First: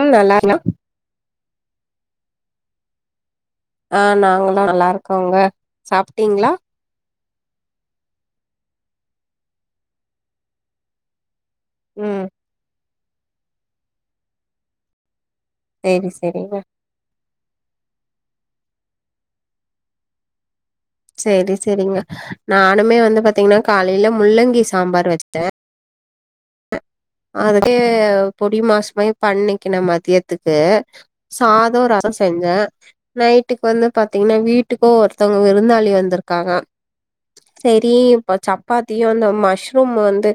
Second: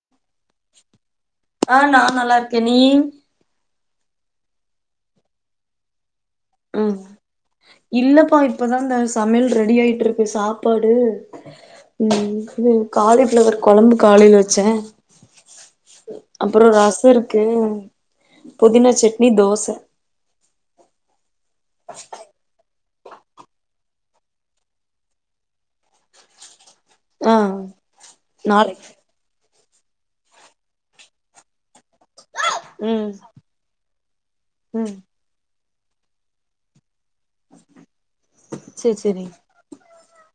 ம் நல்லாருக் என்ன ஆ நா நல்லாருக்கே நீயி ஆ நாங்களு நல்லாருக்கோங்க சாப் டீங்ளா ம் இல்லப்பா இப்பதா ந்த சமையல் ரெடி ஆயிட்ருக்கு சாப்பாடு ம் ம் காலிப்ளவர் குழம்பு காலேல வச்சே செரி செரிங்க கு புதினா சட்னி தோச சரி சரிங்க நா னுமே வந்து பாத்தீங்னா காலைல முள்ளங்கி சாம்பார் வச்தே ஆ அதுலே பொடி மாஸ் நாளைக்கு மாரி பண்ணே கின மத்யத்துக்கு சாதோ ர சோ செஞ்சே ம் நைட்டுக்கு வந்து பாத்தீங்னா வீட்டுக்கோ ம் ஒர்த்தவங்க விருந்தாலி டி வந்திர்க்காறா செரி இப்ப சேரி சப்பாத்தியு சேரி அந்த மஷ்ரூம் வந்து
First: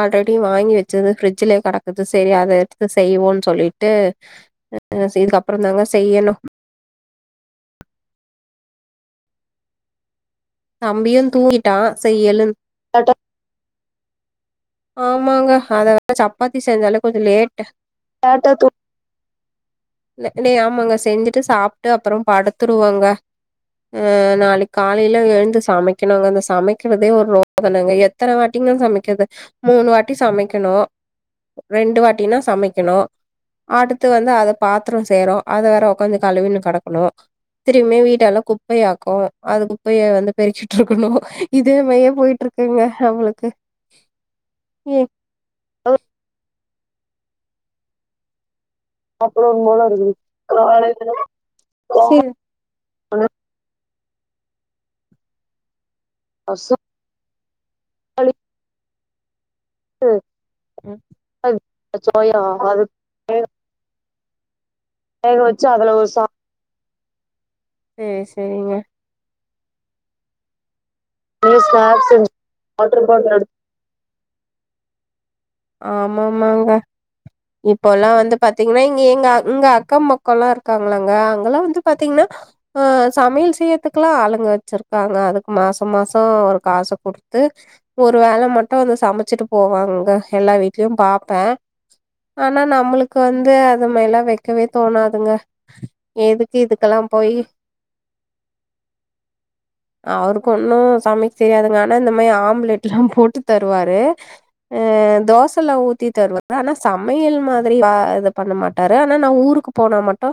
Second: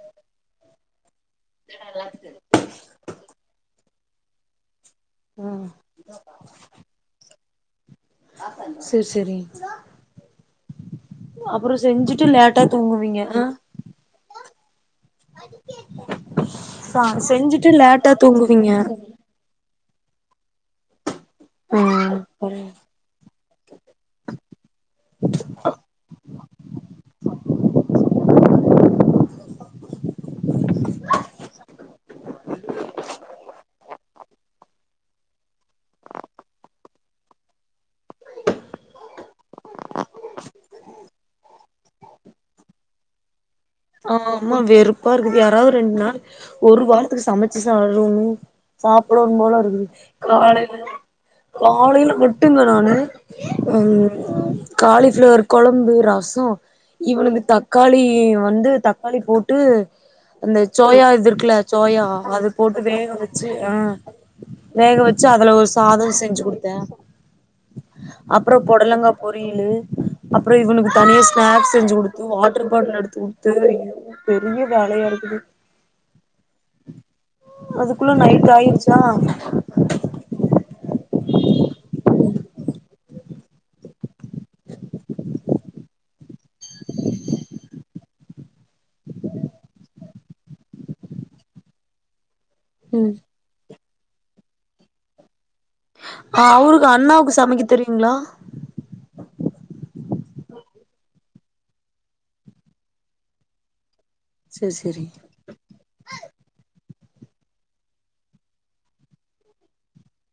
ஆல்ரைட் டி வாங்கி வெச்சது ஃப்ரி ஜிலே கடக்குது செரி அத எடுத்து செய்வோன்னு சொல்லி ட்ட ஆ இதுக்கப்பறந் தாங்க செய்யனு செ செரி தம்பியு தூங்கிட்டா செய் எழுன் லேட்டா டாடா தூங்குவீங்க ஆ ஆமாங்க அத வேற சப்பாத்தி சென்சல [unintelligible] செஞ்சுட்டு லேட்டா தூங்குவீங்க நீ ஆமாங்க செஞ்சு சாப்ட்டு அப்பறோ ம் படுத்துருவுங்க நாளைக் காலைல எழுந்து சமைக்கனுங்க இந்த சமைக்கிறதே ரோதனாங்க எத்தன வட்டிங்க சமைக்கிறது முணு வட்டி சமைக்கணு ரெண்டு வட்டின சமைக்கணு ஆட் [unintelligible] பாத்திரோ செய்றோ அத வேற உக்காந்து கழுவின்னு கடக்கணு திருமியு வீட்ட எல்லாம் குப்பையாக்கூ அது குப்பையை வந்து பெருக்கிட்டு இருக்கணு இதுமயே போயிட்டு இருக்குங்க நம்பளுக்கு ஆமா ஆமா வெறுப்பா இருக்குது யாராவது ஓ ரெண்டு நாள் ஒரு வாரத்துக்கு சமைச்சு [unintelligible] சாப்டன்னு போல இருக்குது காலைல காலைல மட்டும்ங்க நானு உஹ காலிஃப்ளவர் கொழம்பு ரசோ இவளது தக்காளி சேரி வந்து தக்காளி போட் விட்டு அந்த ம் சோயா இது இருக்குல சோயா அது போட்டு வேக வச்சு ஆஹ் வேக வச்சு அதுல ஒரு சாதம் செஞ்சு கொடுத்தே சேரி அப்பறோ சேரிங்க பொடலங்கா போ பொரியலு அப்பறோ இவனுக் தனிய ஸ்நாக்ஸ் செஞ்சு கொடுத்து வாட்டர் பாட்டில் எடுத்து கொடுத் சேரிங்க பெரிய வேலையா இருக்குது ஆமாமாங்க இப்பலா அதுக்குள்ள வந்து நைட் பாத்தீங்கன்னா ஆயிருச்சா இங்க எங்க இங்க அக்க பக்கம் எல்லாம் இருக்காங்களா அங்கெல்லா வந்து பாத்தீங்கன்னா ஆஹ் சமையல் செய்யத்துக்குலா ஆளுங்க வச்ருக்காங்க அதுக்கு மாசோ மாசோ ஒரு காச குடுத்து ஒரு வேல மட்டு வந்து சமச்சிட்டு போவங்க அங்க எல்லா வீட்லயு பாப்பே ஆனா நம்ளுக்கு வந்து அந்த மாரிலா வெக்கவே தோணாதுங்க எதுக்கு அவுருக்கு இதுக்கெல்லா போய் அண்ணாக்கு சமைக்க தெரியுங்ளா அவுருக்கு ஒன்னு சமைக்க தெரியாதுங்க ஆனா இந்த மாரி ஆம்லெட்லா போட்டு தருவாரு செரி செரி தோசல ஊத்தி தருவரு ஆனா சமையல் மாதிரி ஆ அது பண்ண மாட்டாரு ஆனா நா ஊருக்கு போனா மட்டு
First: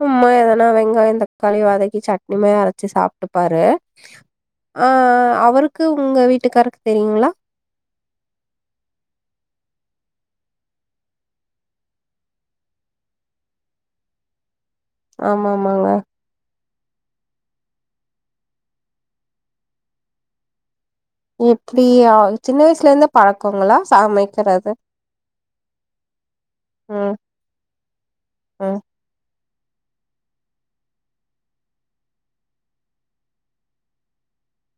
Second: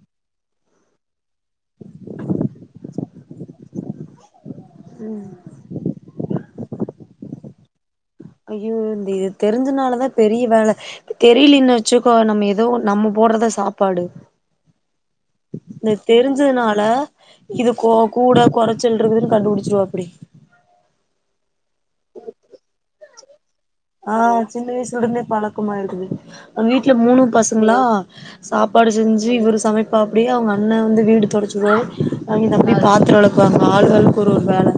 சும்மா எதனா வெங்காய தக்காளி வதக்கி சட்னிம அரச்சி சாப்ட்டுபாரு ஆஹ் அவுருக்கு உங்க வீட்டுக்காருக்கு தெரியுங்ளா ஐயோ இந்த இத் தெரிஞ்சனாலதா பெரிய வேல தெரிலீன்னு வச்சுக்கோ நம்ப ஏதோ ஒன்னு நம்ப போட்டுறதா சாப்பாடு ஆமா ஆமாங்க இந்த தெருஞ்சது நால் ல்ல இதுகு கூட கொறச்சல் இருக்குனு கண்டுபுடிச்சிருவாப்டி எப்டி அ சின்ன [unintelligible] ஆஹ் சின்ன சமைக்கிறது வயசுல இருந்தே பழக்கமாய்ருக்குது அந்த வீட்ல ம் மூணும் பசங்களா ம் சாப்பாடு செஞ்சி இவுரு சமைப்பாப்டி அவுங்க அண்ணே வந்து வீடு தொடச்சுடுவாரு அவுங்க தம்பி பாத்ரோ வெளக்குவாங்க ஆளாளுக்கு ஒரு வேல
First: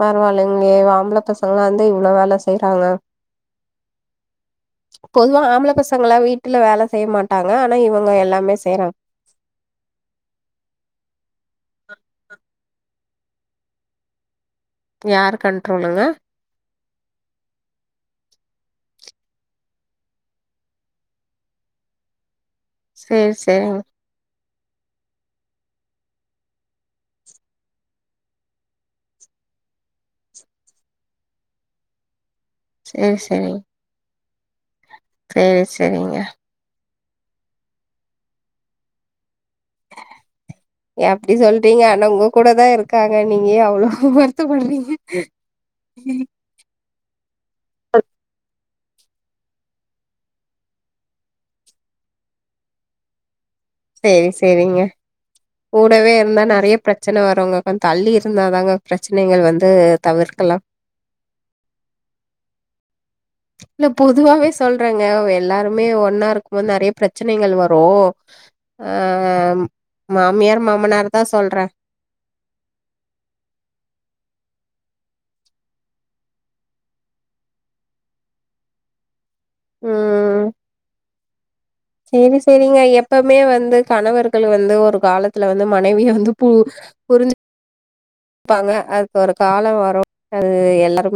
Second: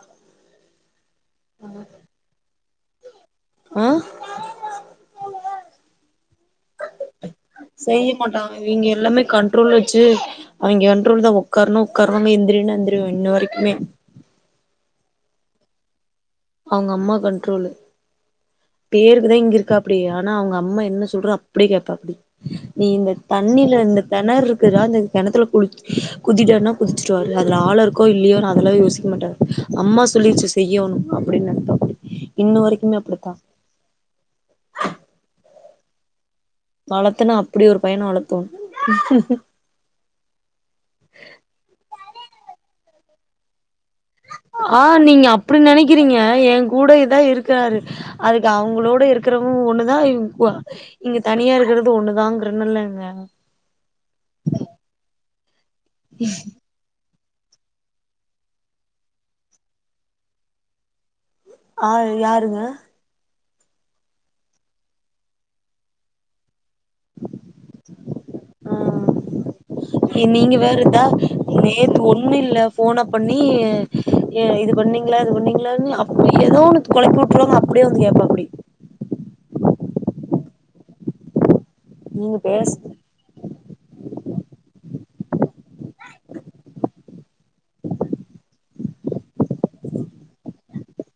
பரவாயில்லைங்ளே ஆம்ள பசங்களா இருந்து இவ்ளோ வேல செய் வாங்க ஆ பொதுவா ஆம்ள பசங்களா வீட் இல்ல வேல செய்ய மாட்டாங்க ஆனா செய்ய இவங்க மாட்டாங்க எல்லாமே இவிங்க செய்யறாங்க எல்லாமே கண்ட்ரோல் வச்சு அவிங்க கண்ட்ரோல் தா ஒக்கார்ணா ஒக்கார்ணு எந்திரினா எந் கனும் இன்ன வரைக்குமே யாரு கண்ட்ரோலுங்க அவுங்க அம்மா கண்ட்ரோலு பேர்குதா இங்க இருக்காப்டி ஆனா அவுங்க அம்மா என்னா சொல்றோ அப்டியே கேப்பாப்டி நீ இந்த சேரி தண்ணில சேரிங்க இந்த தெனற் ற்குனா அந்த கெணத்துல குள் குதிடானா குதிச்சுருவாரு அதுல ஆழோ இருக்கோ இல்லையோ நா அதெல்லா யோசிக்க மாட்டாரு அம்மா சொல்லிருச்சு செய்யணு அப்டின்னு நெனப்பாப்டி இன்ன வரைக்குமே சேரி அப்டிதா சேரிங்க செர் செரிங்க வளத்துனா அப்டி ஒரு பையன வளத்தோனு ஏன் அப்டி சொல்றீங்க அண்ணங் கூ கூட தா இருக்காங்க நீங்க ஏ அவ்ளோ வருத்தப்படுறீங்க ஆஹ் நீங்க அப்டி நெனைக்கிறீங்க என் கூட இதா இருக் இருக்றாரு அதுக்கு அவங்களோட இருக்றவங்களு ஒண்ணுதா இங்க தனியா இருக்றது ஒண்ணுதாங்கிர்ன் இல்லேங்க சேரி சேரிங்க கூடவே இருந்தா நெறைய பிரச் சனை வருங்க கொஞ்சோ தள்ளி இருந்தாதாங்க பிரச்சனைகள் வந்து தவிர்க்கலாம் ஆஹ் யாருங்க இல்ல பொதுவாவே சொல்றங்க எல்லாருமே ஒன்னா இருக் கவு நெறைய பிரச்சனைகள் வரும் ஆ அஹ் எ நீங்க மாமியார் வேற இதா மாமனார் தான் சொல்றேன் நேத்து ஒண்ணு இல்ல பன்னீங்களா இது பன்னீங்களானு அப்டி ஏதோ ஒன்னு கொலப்பி வுட்ருவாங்க அப்புடியே வந்து கேப்பாப்டி உம் சேரி நீங்க சேரிங்க பேசுங்க எப்பவுமே வந்து கணவர்கள் வந்து ஒரு காலத் துல வந்து மனைவியை வந்து பு புரிஞ்சுப் பாங்க அதுக்கு ஒரு காலம் வரும் அது எல்லாரு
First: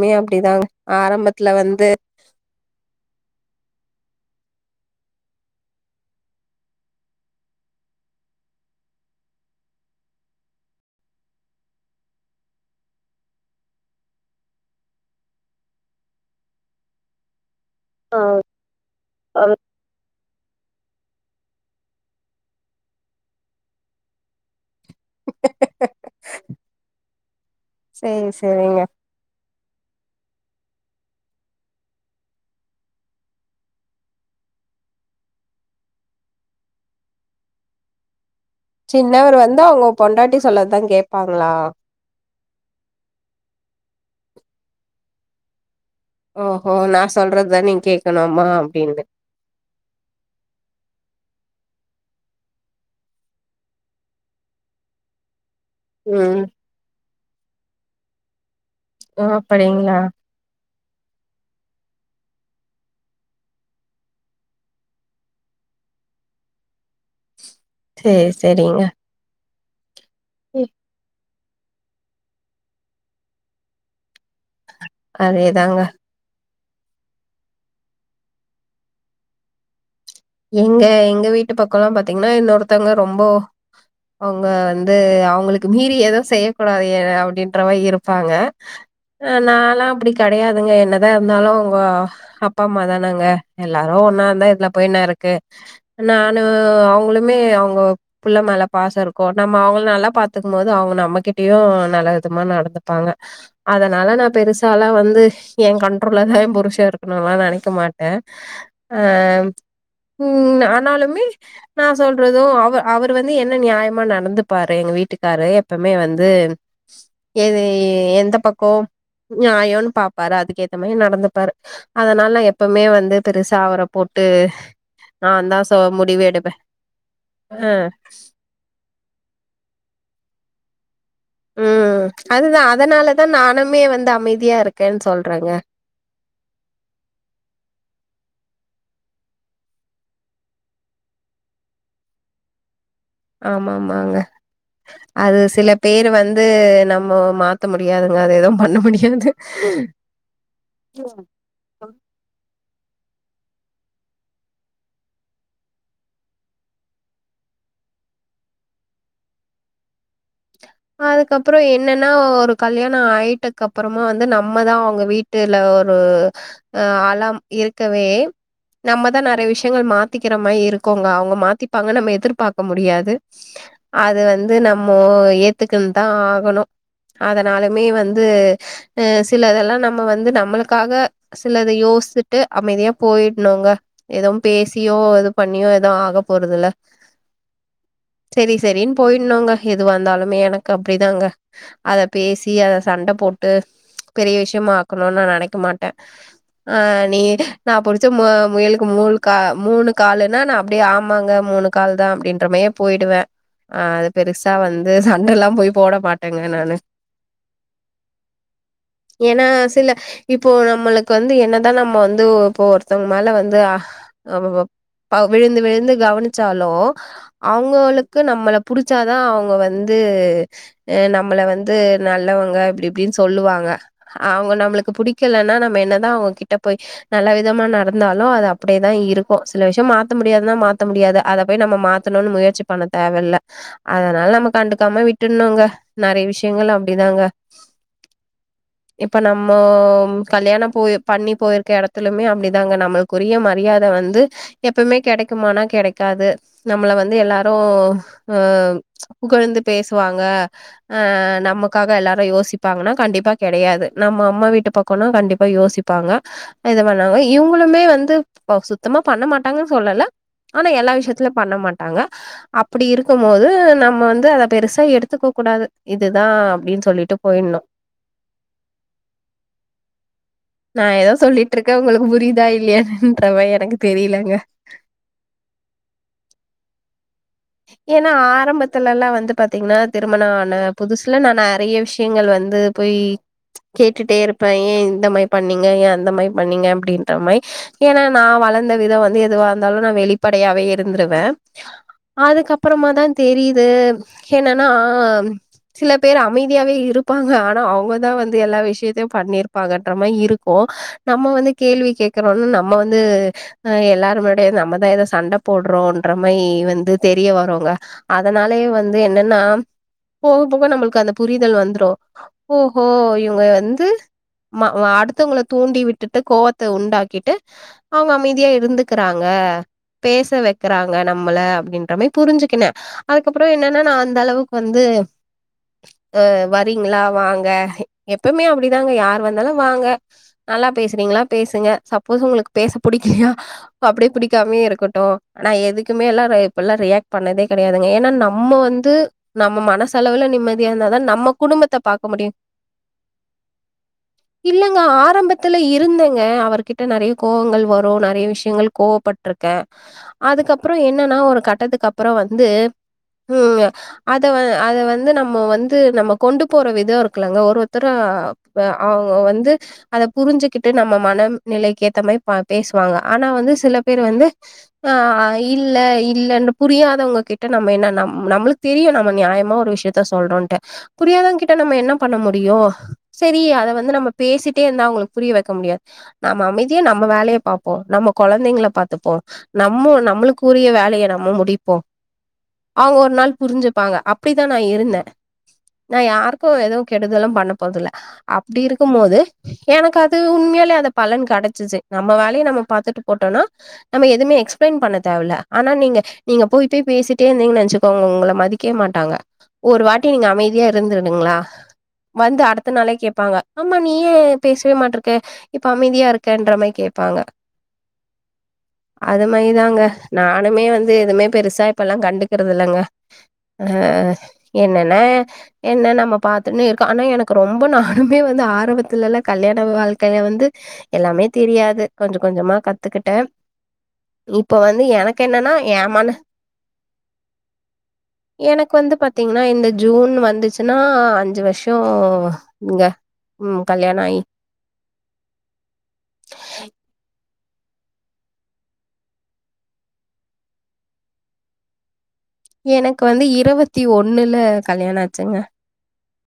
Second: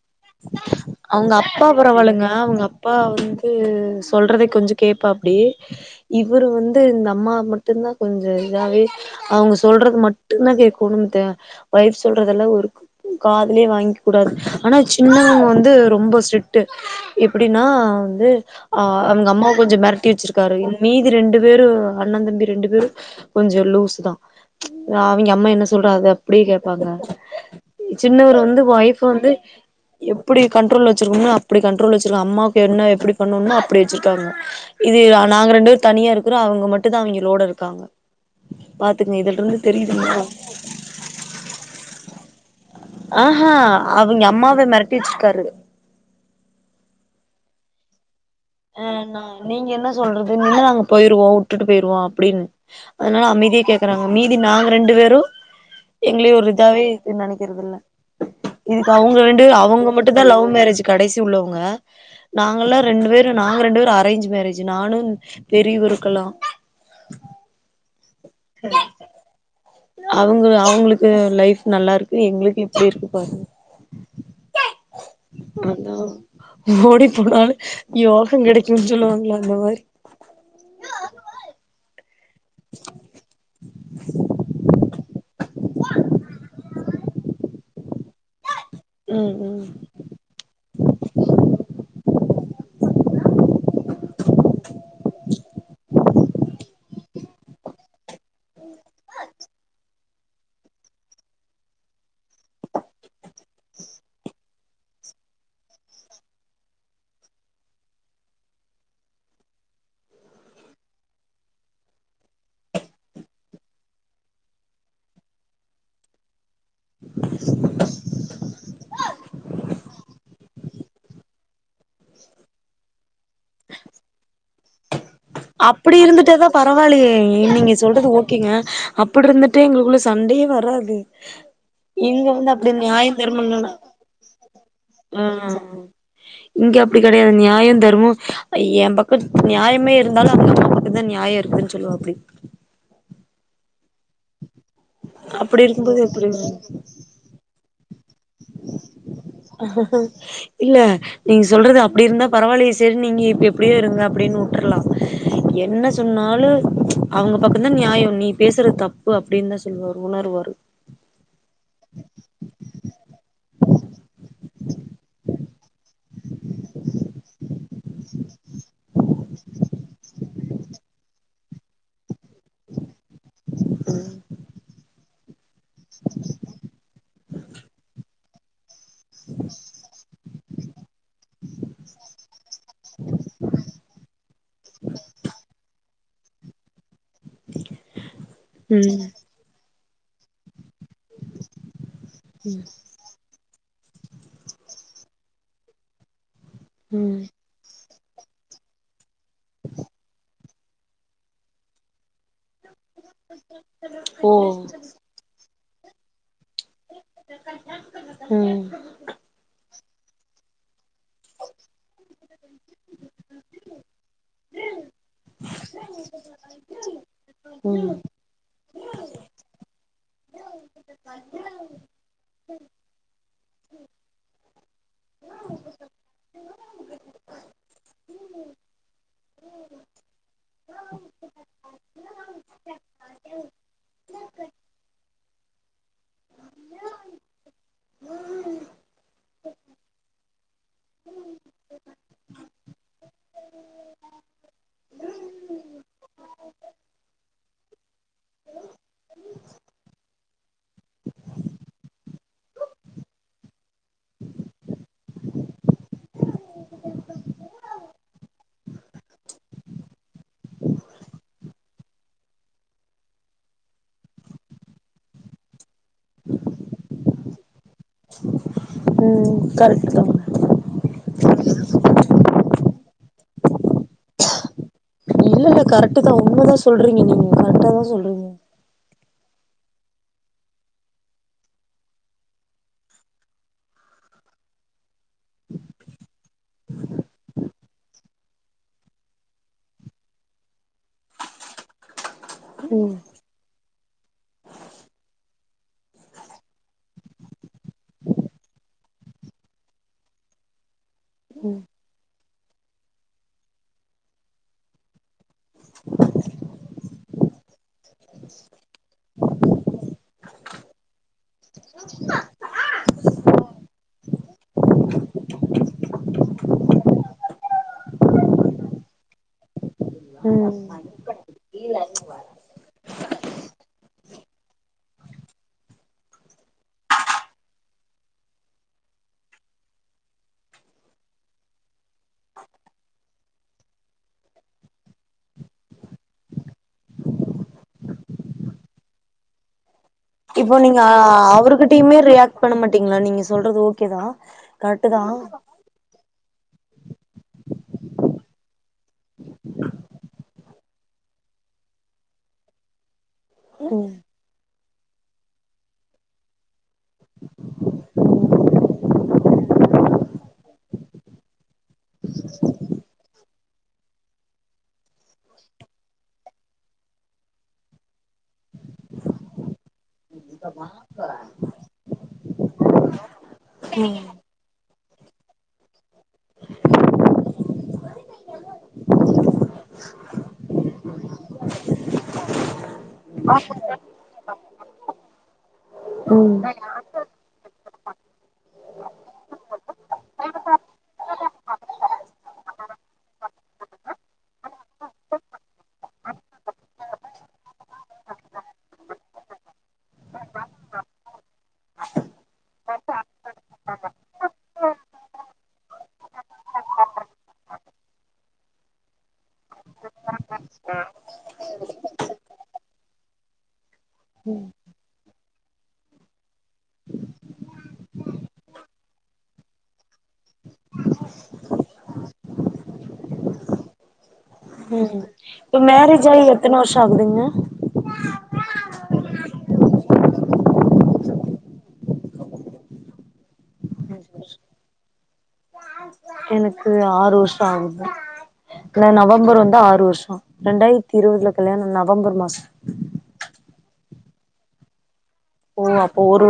அவுங்க அப்பா பரவாலங்க அவுங்க அப்பா வந்து சொல்றது கொஞ்சோ கேப்பாப்டி இவரு வந்து இந்த அம்மா மட்டும்தான் கொஞ்சோ இதாவே அவுங்க சொல்றது மட்டும்தான் கேட்கோனும்து வொய்ஃப் சொல்றதல்லாம் ஒரு காதுலயே வாங்கிக்க கூடாது ஆனா சி சின்னவங்க வந்து ரொம்ப ஸ்ட்ரிக்ட் எப் எப்டின்னா ஆ வந்து அ அவுங்க அம்மாவ அது கொஞ்சோ மெரட்டி வச்சிருக்காரு மி பி ரெண்டு பேரும் அண்ணா தம்பி ரெண்டு பேரும் கொஞ்சம் லூஸ் தான் ச் அவிங்க அம்மா என்ன சொல்றாங்க அது அப்டியே கேப்பாங்க சேரி சின்னவரு வந்து சேரிங்க ஒய்ஃப் வந்து எப்புடி கண்ட்ரோல்ல வச்சுருக்கும்னா அப்புடி கண்ட்ரோல்ல வச்சுருக்கே அம்மாவுக்கு என்ன எப்புடி பண்ணணும்னோ அப்புடி வச்சுருக்காங்க இது நாங்க ரெண்டு பேரு தனியா இருக்கிறோ அவுங்க மட்டுதா அவெங்கலோட இருக்காங்க பாத்துக்குங்க சின்னவர் இதுல இருந்து வந்து அவுங்க தெரியுதுங்களா பொண்டாட்டி சொன்னதுதா கேப்பாங்களா ஆ ஹ அவிங்க அம்மா மெரட்டி வச்சுக்காரு ஓஹோ நா சொல்றதுதா நீங்க கேக் ஆ நா நீங்க என்ன சொல்றது நிலா அங்க போயிருவோ விட்டுட்டு போயிருவோம் அப்டின்னு அதனால அமைதிய கேக்குறாங்க அ மீதி நாங்க ரெண்டு வேரும் எங்களயு ம் ஒரு இதாவே நெனக்கிறது இல்ல இதுக்கு அவுங்க ஓ ரெண்டு பேரு அவுங்க அப்படிங்களா மட்டுந்தா லவ் மேரேஜ் கடைசி உள்ளவுங்க நாங்கலா ரெண்டு பேர் நாங்க ரெண்டு பேரு அரேஞ்ச் மேரேஜ் நானும் பெரிய வருக்கெல்லாம் சேரி செரிங்க அவுங்க அவுங்களுக்கு லைஃப் நல்லா இருக்கு எங்களுக்கு இப்டி இருக்கு பாருங்க அதேதாங்க அதா ஓடி போனாலு யோகோ கெடைக்கும்னு சொல்லுவாங்களா அந்த மாதிரி பாத்தீங்கன்னா இன்னொருத்தங்க ரொம்போ அவுங்க வந்து அவுங்களுக் க்கு மீறி எதுவு செய்யக்குடா ஐய்யே அப்டின்ற மாரி இருப்பாங்க ஆ ம் ம் நாலா அப்புடி கெடையாதுங்க என்னதா இருந்தாலு உங்கோ அப் அப்பா அம்மா தானங்க எல்லாரு ஒன்னா இருந்தா இதுல போய் என்ன கே நானு அவுங்ளுமே அவுங்கொ புள்ளெ மேல பாசருக்கு நம்ம அவுங்ள நல்லா பாத்துக்கும் போது அவுங் நம்மகிட்டியு நலர் துமா நடந்துப்பாங்க அதனால நா பெருசாலா வந் ந்து ஏ கண்ட்ரோல்லதா ஏ புருஷே இருக்குணுல்லா நெனைக்க மாட்டே அ உம் ஆனாலுமே நா சொல்றதோ அவர் அவரு வந்து என்ன நியாமா நடந்துப்பாரு எங்க வீட்டுக்காரு எப்பமே வந்து எது இ எந்தப் பக்கோ நியாயோனு பாப்பாரு அதுக்கேத்த மாரி நடந்துப்பாரு அதனால நா எப்பவுமே வந்து பெருசா அவர போட்டு நாந்தா சோ அப்புடி முடிவு இருந்துட்டேதா எடுப்பே பரவாலயே ஆ நீங்க சொல்றது ஓகேங்க அப்புடுரிந்துட்டு எங்களுகுள்ள சண் சண்டயே வராது ம் இங்க வந்து அதுதா அப்டின் நியாயோ அதனாலதா தர்மோன்லா நானுமே வந்து அமைதியா இருக்கேன்னு ஆ சொல்றேங்க இங்க அப்டி கெடையாது நியாயோ தர்மோ ஏ பக்கோ நியாமே இருக் ந்தாலு அவுங்க [unintelligible] நியாயோ இருக்குதுன்னு சொல்லுவா அப்டீ ஆமா ஆம் மாங்க அது அப்படி இருக்கும்போது சிலப்பேரு எப்படி வந்து நம்மோ மாத்த மு ப்யாதுங்க அது ஏதும் பண்ண முடி இல்ல நீங் சொல்றது ம் அப்புடி இருந்தா பரவால்லியே ஸ் செர் நீங்கி இப் எப்பிடியோ இருங்க அப்பிடின்னு உட்ருல்லா என்ன சொன்னாலு அவுங்க பக்கோ தா நியாயோ நீ பேசுறத் தப்பு அப்டின்னு சொல்வாரு உணருவாரு அதுக்கப்புறோ என்னென்னா ஒரு கல்யாணோ ஆயிட்டக்கப்புறமா வந்து நம்மதா அவுங்க வீட்டுல ஒரூ அ அலாம் இருக் க்கவே நம்ம தா நறைய விஷ்யங்கள் மாத்திக்கிற மாரி இருக்கோங்ஙா அவுங்க மாத்திப்பாங்க நம்ம எதிர்பாக்க முடியாது அது வந்து நம் ம்மோ ஏத் துக்குன் தா ஆகணு அதனாலுமே வந்த அ சிலதெல்லா நம்ம வந்து நம்மளுக்காக சிலத யோஸ்திட்டு அமைதியா போயிட்னோங்க ஏதவும் பேசியோ இது பண்ணியோ ஏதவு ஆக போறதுல்ல சேரி சேரின் ம் போயிட்னோங்க எ து வந்தாலு மே எனக் கு அப்டிதாங்க அத பேசி அத சண்டப் போட்டு பெரிய விஷ்யமாக்கணுன்னா நனைக்க மாட்டே ஆ ம் நீ அ நா புடிச் ச மூ முயல்க்கு மூல் கா மூணு காலுனா நா ப்டே ஆமாங்க மூணு கால் தா அப்டீன்றமே போயிடுவே ஆ அது ஓ பெருஸ்சா வந் சண்டல்லா போயி போட மாட் எங்க நானு ம் ஏன்னா சில இப் இப்போ நம்மளுக் கல்லு என்னதா நம்ம வந்து இப்போ ஒருத்தவங்க மேல வந்து ஆமாம்மா பா விழுந்து விழுந்து கவனிச்சாலோ ம் அவுங்களுக்கு நம்மள புடிச்சாதா அவுங்க வ வந்து அ நம்மள வந்து நல்லவங்க அப்பிடி இப்பிடின்னு சொல்லுவாங்க அவுங்க நம்மளுக்கு புடிக்கலன்னா நம்ம என்னதா அவுங்கக்கிட்ட போய் நல்ல விதமா நடந்தாலு அது அப்பிடியேதா இருக்கோ சில விஷய மாத்த முடியாதுனா மாத்த முடியாது அத போய் நம்ம மாத்தணும்னு முயற்சி பண்ண தேவல்ல அதனால நமக் கண்டுக்காம விட்டுருணுங்க நறைய விஷயங்கள் அப்பிடிதாங்க இப்ப நம்மோ கல்யாணோ போய் பண்ணி போயிருக்க எடத்துலுமே அப்பிடிதாங்க நம்மளுக்குரிய மரியாத வந்து எப்பவுமே கெடைக்குமானா கெடைக்காது நம்மள வந்து எல்லாரு அ புகழ்ந்து பேசுவாங்க அ நமக்காக எல்லாரும் யோசிப்பாங்கன்னா கண்டிப்பா கெடையாது நம்ம அம்மா வீட்டு பக்கோனா கண்டிப்பா யோசிப்பாங்க இது பண்ணாங்க இவுங்களுமே வந்து ஓ சுத்தமா பண்ண மாட்டாங்கன்னு சொல்லல ஆனா எல்லா விஷயத்துலயு பண்ண மாட்டாங்க அப்பிடி இருக்கும் போது நம் நம்ம வந்து அத பெருசா எடுத்துக்க கூடாது இதுதா அப்பிடின்னு சொல்லிட்டு போயிணு ம் கரெக்ட் தா நா ஏதோ சொல்லிட்டு இருக்கே உங்களுக்கு புரியுதா இல்லையான்னு சுத்தமா எனக்கு தெரியலைங்க. இல்ல இல்ல கரெக்டு தா உண்ம தா சொல்றீங்க நீங்க கரெக்டா தா ஏனா சொல்றீங்க ஆரம்பத்துலலா வந்து பாத் தீங்கன்னா திருமணான புதுசுல நா நெறைய விஷயங்கள் வந்து போய் கேட்டுட்டே இருப்பே ஏ இந்த மாயி பண்ணீங்க ஏ அந்த மாயி பண்ணீங்க அப்படின்ற மாயி ஏனா நா வளர்ந்த விதோ வந்து எதுவா இருந்தாலு நா வெளிப்படையாவே இருந்திருவே. அதுக்கப்புறமா ம் தான் தெரியு து என்னன்னா சில பேரு அமைதியாவே இருப்பாங்க ஆனா அவங்கதா வந்து எல்லா விஷயத்தையு பண்ணிருப்பாங்கன்ற மாயி இருக்கோ நம்ம வந்து கேள்வி கேக்கறோனா நம்ம வந்து அஹ் எல்லார் முன்னாடியோ நம்மதா எதோ சண்ட போடுறோன்ற மாயி வந்து தெரிய வருங்க அதனாலேயே வந்து என்னன்னா போக போக நம்மளுக்கு அந்த புரிதல் வந்துரு ஓஹோ இவங்க வந்து மா மா அடுத்தவங்கள தூண்டி விட்டுட்டு கோவத்த உண்டாக்கிட்டு அவங்க அமைதியா இருந்துக்குறாங்க. பேச ம் வைக்கிறாங்க நம்மள அப்படின் எல்லாமே புரிஞ்சுக்குனே அதுக்கப்புறோ என்னன்னா நா அந்த அளவுக்கு வந்து அஹ் வரீங்களா வாங்க எப்பமே அப்படிதாங்க யார் வந்தாலு வாங்க நல்லா பேசுறீங்களா பேசுங்க சப்போஸ் உங்களுக்கு பேச பிடிக்கலையா அப்படி பிடிக்காமயே இருக்கட்டு நா எதுக்குமே எல்லாரு பெல்லா ரியாக்ட் பண்ணதே கிடையாதுங்க ஏன்னா நம்ம வந்து நம்ம மனச இப்போ நீங்க அ-அவர்கிட்டயுமே பாக்க முடியு ரியாக்ட் பண்ண மாட்டீங்களா நீங்க சொல்றது ஓகேதா இல்லங்க. கரெக்டுதா. டு நெறைய கோவங்கள் வரு நெறைய விஷயங்கள் கோவப்பட்டிருக்கே அதுக்கப்புறோ என்னன்னா ஒரு கட்டத்துக்கு அப்புறோ வந்து உம் ம் அத வ அத வந்து நம்ம வந்து நம்ம கொண்டு போற விதோ இருக்குலங்க ஒரு ஒருத்தரா அவங்க வந்து அத புரிஞ்சுகிட்டு நம்ம மனநிலைக்கு ஏத்த மாதி பேசுவாங்க ஆனா வந்து சில பேரு வந்து ஆஹ் இல்ல இ இல்லன்னு புரியாதவங்ககிட்ட நம்ம என்னன் நம் நம்மளுக்கு தெரியு நம்ம நியாயமா ஒரு விஷயத் த சொல்றோன்டு புரியாதாவங்க கிட்ட நம்ம என்ன பண்ண முடியு சரி அத வந்து நம்ம பேசி ட்டே இருந்தா அவங்களுக்கு புரிய வைக்க முடியாது நம்ம அமைதியா நம்ம வேலைய பாப்போ நம்ம குழந்தைங்கள பாத்துப்போ நம்மோ நம்மளுக்கு உரிய வேலைய நம்ம முடிப்போ அவங்க ஒரு நாள் புரிஞ்சுப்பாங்க அப்படித்தா நா இருந்தே. நா ம் யாருக்கோ எதுவு கெடுதலு பண்ண போரதுல அப்டி இருக்கும் போது எனக்கு அது உண்மையாலே அது பலன் கிடைச்சிச்சு நம்ம வேலைய நம்ம பாத்துட்டு போட்டோனா நம்ம எதுவுமே எக்ஸ்பிளைன் பண்ண தேவல்ல ஆனா நீங்க நீங்க போய் போய் பேசிட்டே இருந்தீங்கன்னு வச்சுக்கோங்க உங்கள மதிக்க மாட்டாங்க ஒரு வாட்டி நீங்க அமைதியா இருந்துடுங்களே வந்து அடுத்த நாளே கேட்பாங்க ஆமா நீ ஏன் பேசவே மாட்டிருக்க இப்ப அமைதியா இருக்கன்ற மாரி கேட்பாங்க அது மாரிதாங்க நானுமே வந்து எதுமே பெருசா இப்பல்லா கண்டுக்குறது இல்லைங்க அ என்னன்னா என்ன நம்ம பாத்து இருக்கோ ஆனா எனக்கு ரொம்ப நானுமே வந்து ஆரம்பத்துல எல்லா கல்யாண வாழ்க்கைய வந்து எல்லாமே தெரியாது கொஞ்சம் கொஞ்சமா கத்துக்கிட்டே இப்ப வந்து ம் எனக்கு என்னன்னா இப்ப ஏ மேரேஜ் மன ஆயி எத்தன வருஷ ஆகுதுங்க எனக்கு வந்து பாத்தீங்கன்னா இந்த ஜூன் வந்துச்சுன்னா அஞ்சு வருஷம் இங்க உம் கல்யாண ஆகி ஆறு வருஷம் ஆ இந்த நவம்பர் வந்தா ஆறு வருஷ ரெண்டாயிரத்தி இருபதுல கல்யாண நவம்பர் மாச இருபத்தி ஒண்ணுல கல்யாணம் ஆச்சுங்க ஓ அப்போ ஒரு